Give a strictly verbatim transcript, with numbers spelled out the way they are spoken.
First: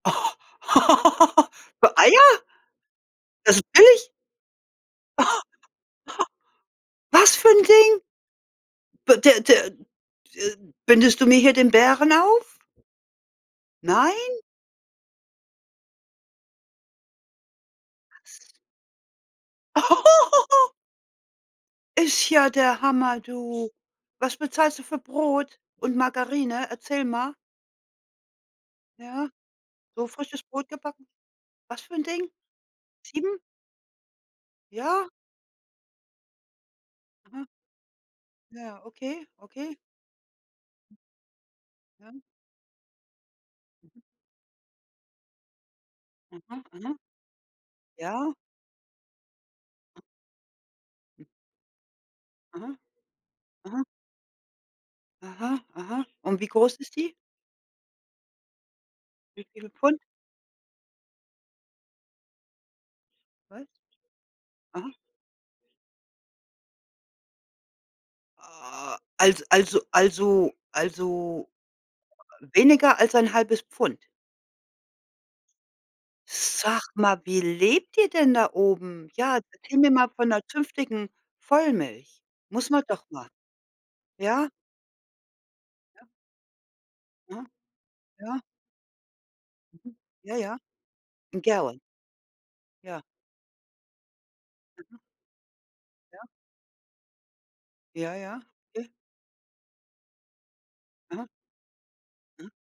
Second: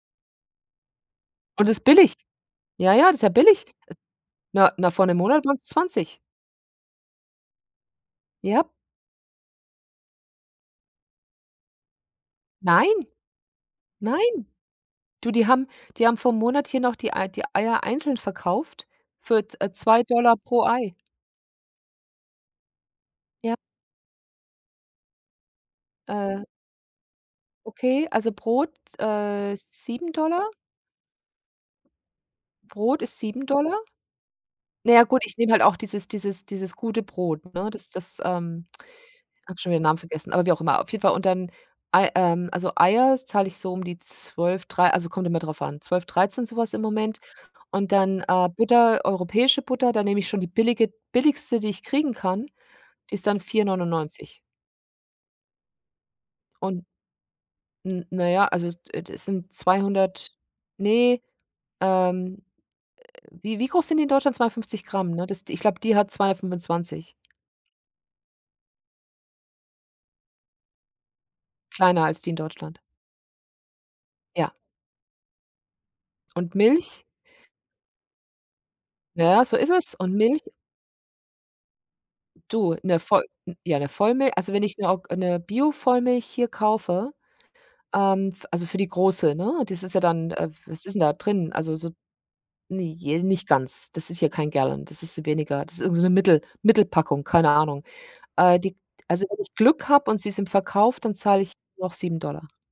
Und das Für billig. Eier? Ja, ja, das ist ja Das billig. ist billig? Na, na, vor 'nem Monat waren's zwanzig. Was für 'n Ding? Ja. B d d d bindest du mir hier den Bären auf? Nein. Nein. Nein? Du, die haben die haben vorm Monat hier noch die Ei die Eier einzeln Was? verkauft für z äh, zwei Dollar pro Ei. Ist ja der Hammer, Ja. du. Was bezahlst du für Brot und Äh. Margarine? Erzähl mal. Okay, also Brot s Ja. äh, So sieben frisches Dollar. Brot gebacken. Was für 'n Ding? Brot ist Sieben? sieben Dollar. Na ja, Ja. gut, ich nehme halt auch dieses dieses dieses gute Aha. Brot, ne? Das das ähm, Ja, okay, habe schon okay. wieder 'n Namen vergessen, aber wie auch immer. Auf jeden Fall und dann Ei Ja. ähm, also Eier zahle ich so um die Mhm. zwölf, drei, also kommt immer drauf an, zwölf, dreizehn, so Mhm. was im Mhm. Moment. Und dann, Ja. äh, Butter, europäische Butter, da nehme ich schon die billige billigste, die ich kriegen kann, Aha. die ist dann vier Aha. neunundneunzig. Aha, aha. Und wie groß Und ist die? N na ja, also es, äh, d Wie sind viele Pfund? zweihundert, ne ähm, äh, wie [unintelligible] wie groß sind die in Deutschland? zweihundertfünfzig Aha. Gramm, ne? Das, d ich glaube, die hat zweihundertfünfundzwanzig. A also, also also also, Kleiner als die in äh, Deutschland. weniger als ein halbes Pfund? Ja. Und Sag Milch? mal, wie lebt ihr denn da oben? Ja, Ja, ja, so ist erzähl mir es. mal Und von Milch? 'ner zünftigen Vollmilch. Muss Du, man 'ne doch Voll mal. n ja, 'ne Vollmil Ja? also wenn ich 'ne og 'ne Ja. Biovollmilch hier kaufe, Mhm. ähm, Ja. f also für die große, ne, das ist Mhm. ja dann Ja, äh, ja. f was ist denn da 'N drin? Also Gallon. so ne, Ja. j nicht ganz, das ist hier kein Gallon, Mhm. das ist weniger, das ist irgend so 'ne Ja. Mittel Mittelpackung, keine Ahnung. Ja, ja. Äh die J also wenn ich Glück habe und sie sind verkauft, dann Aha. zahle ich noch sieben Dollar. Mhm.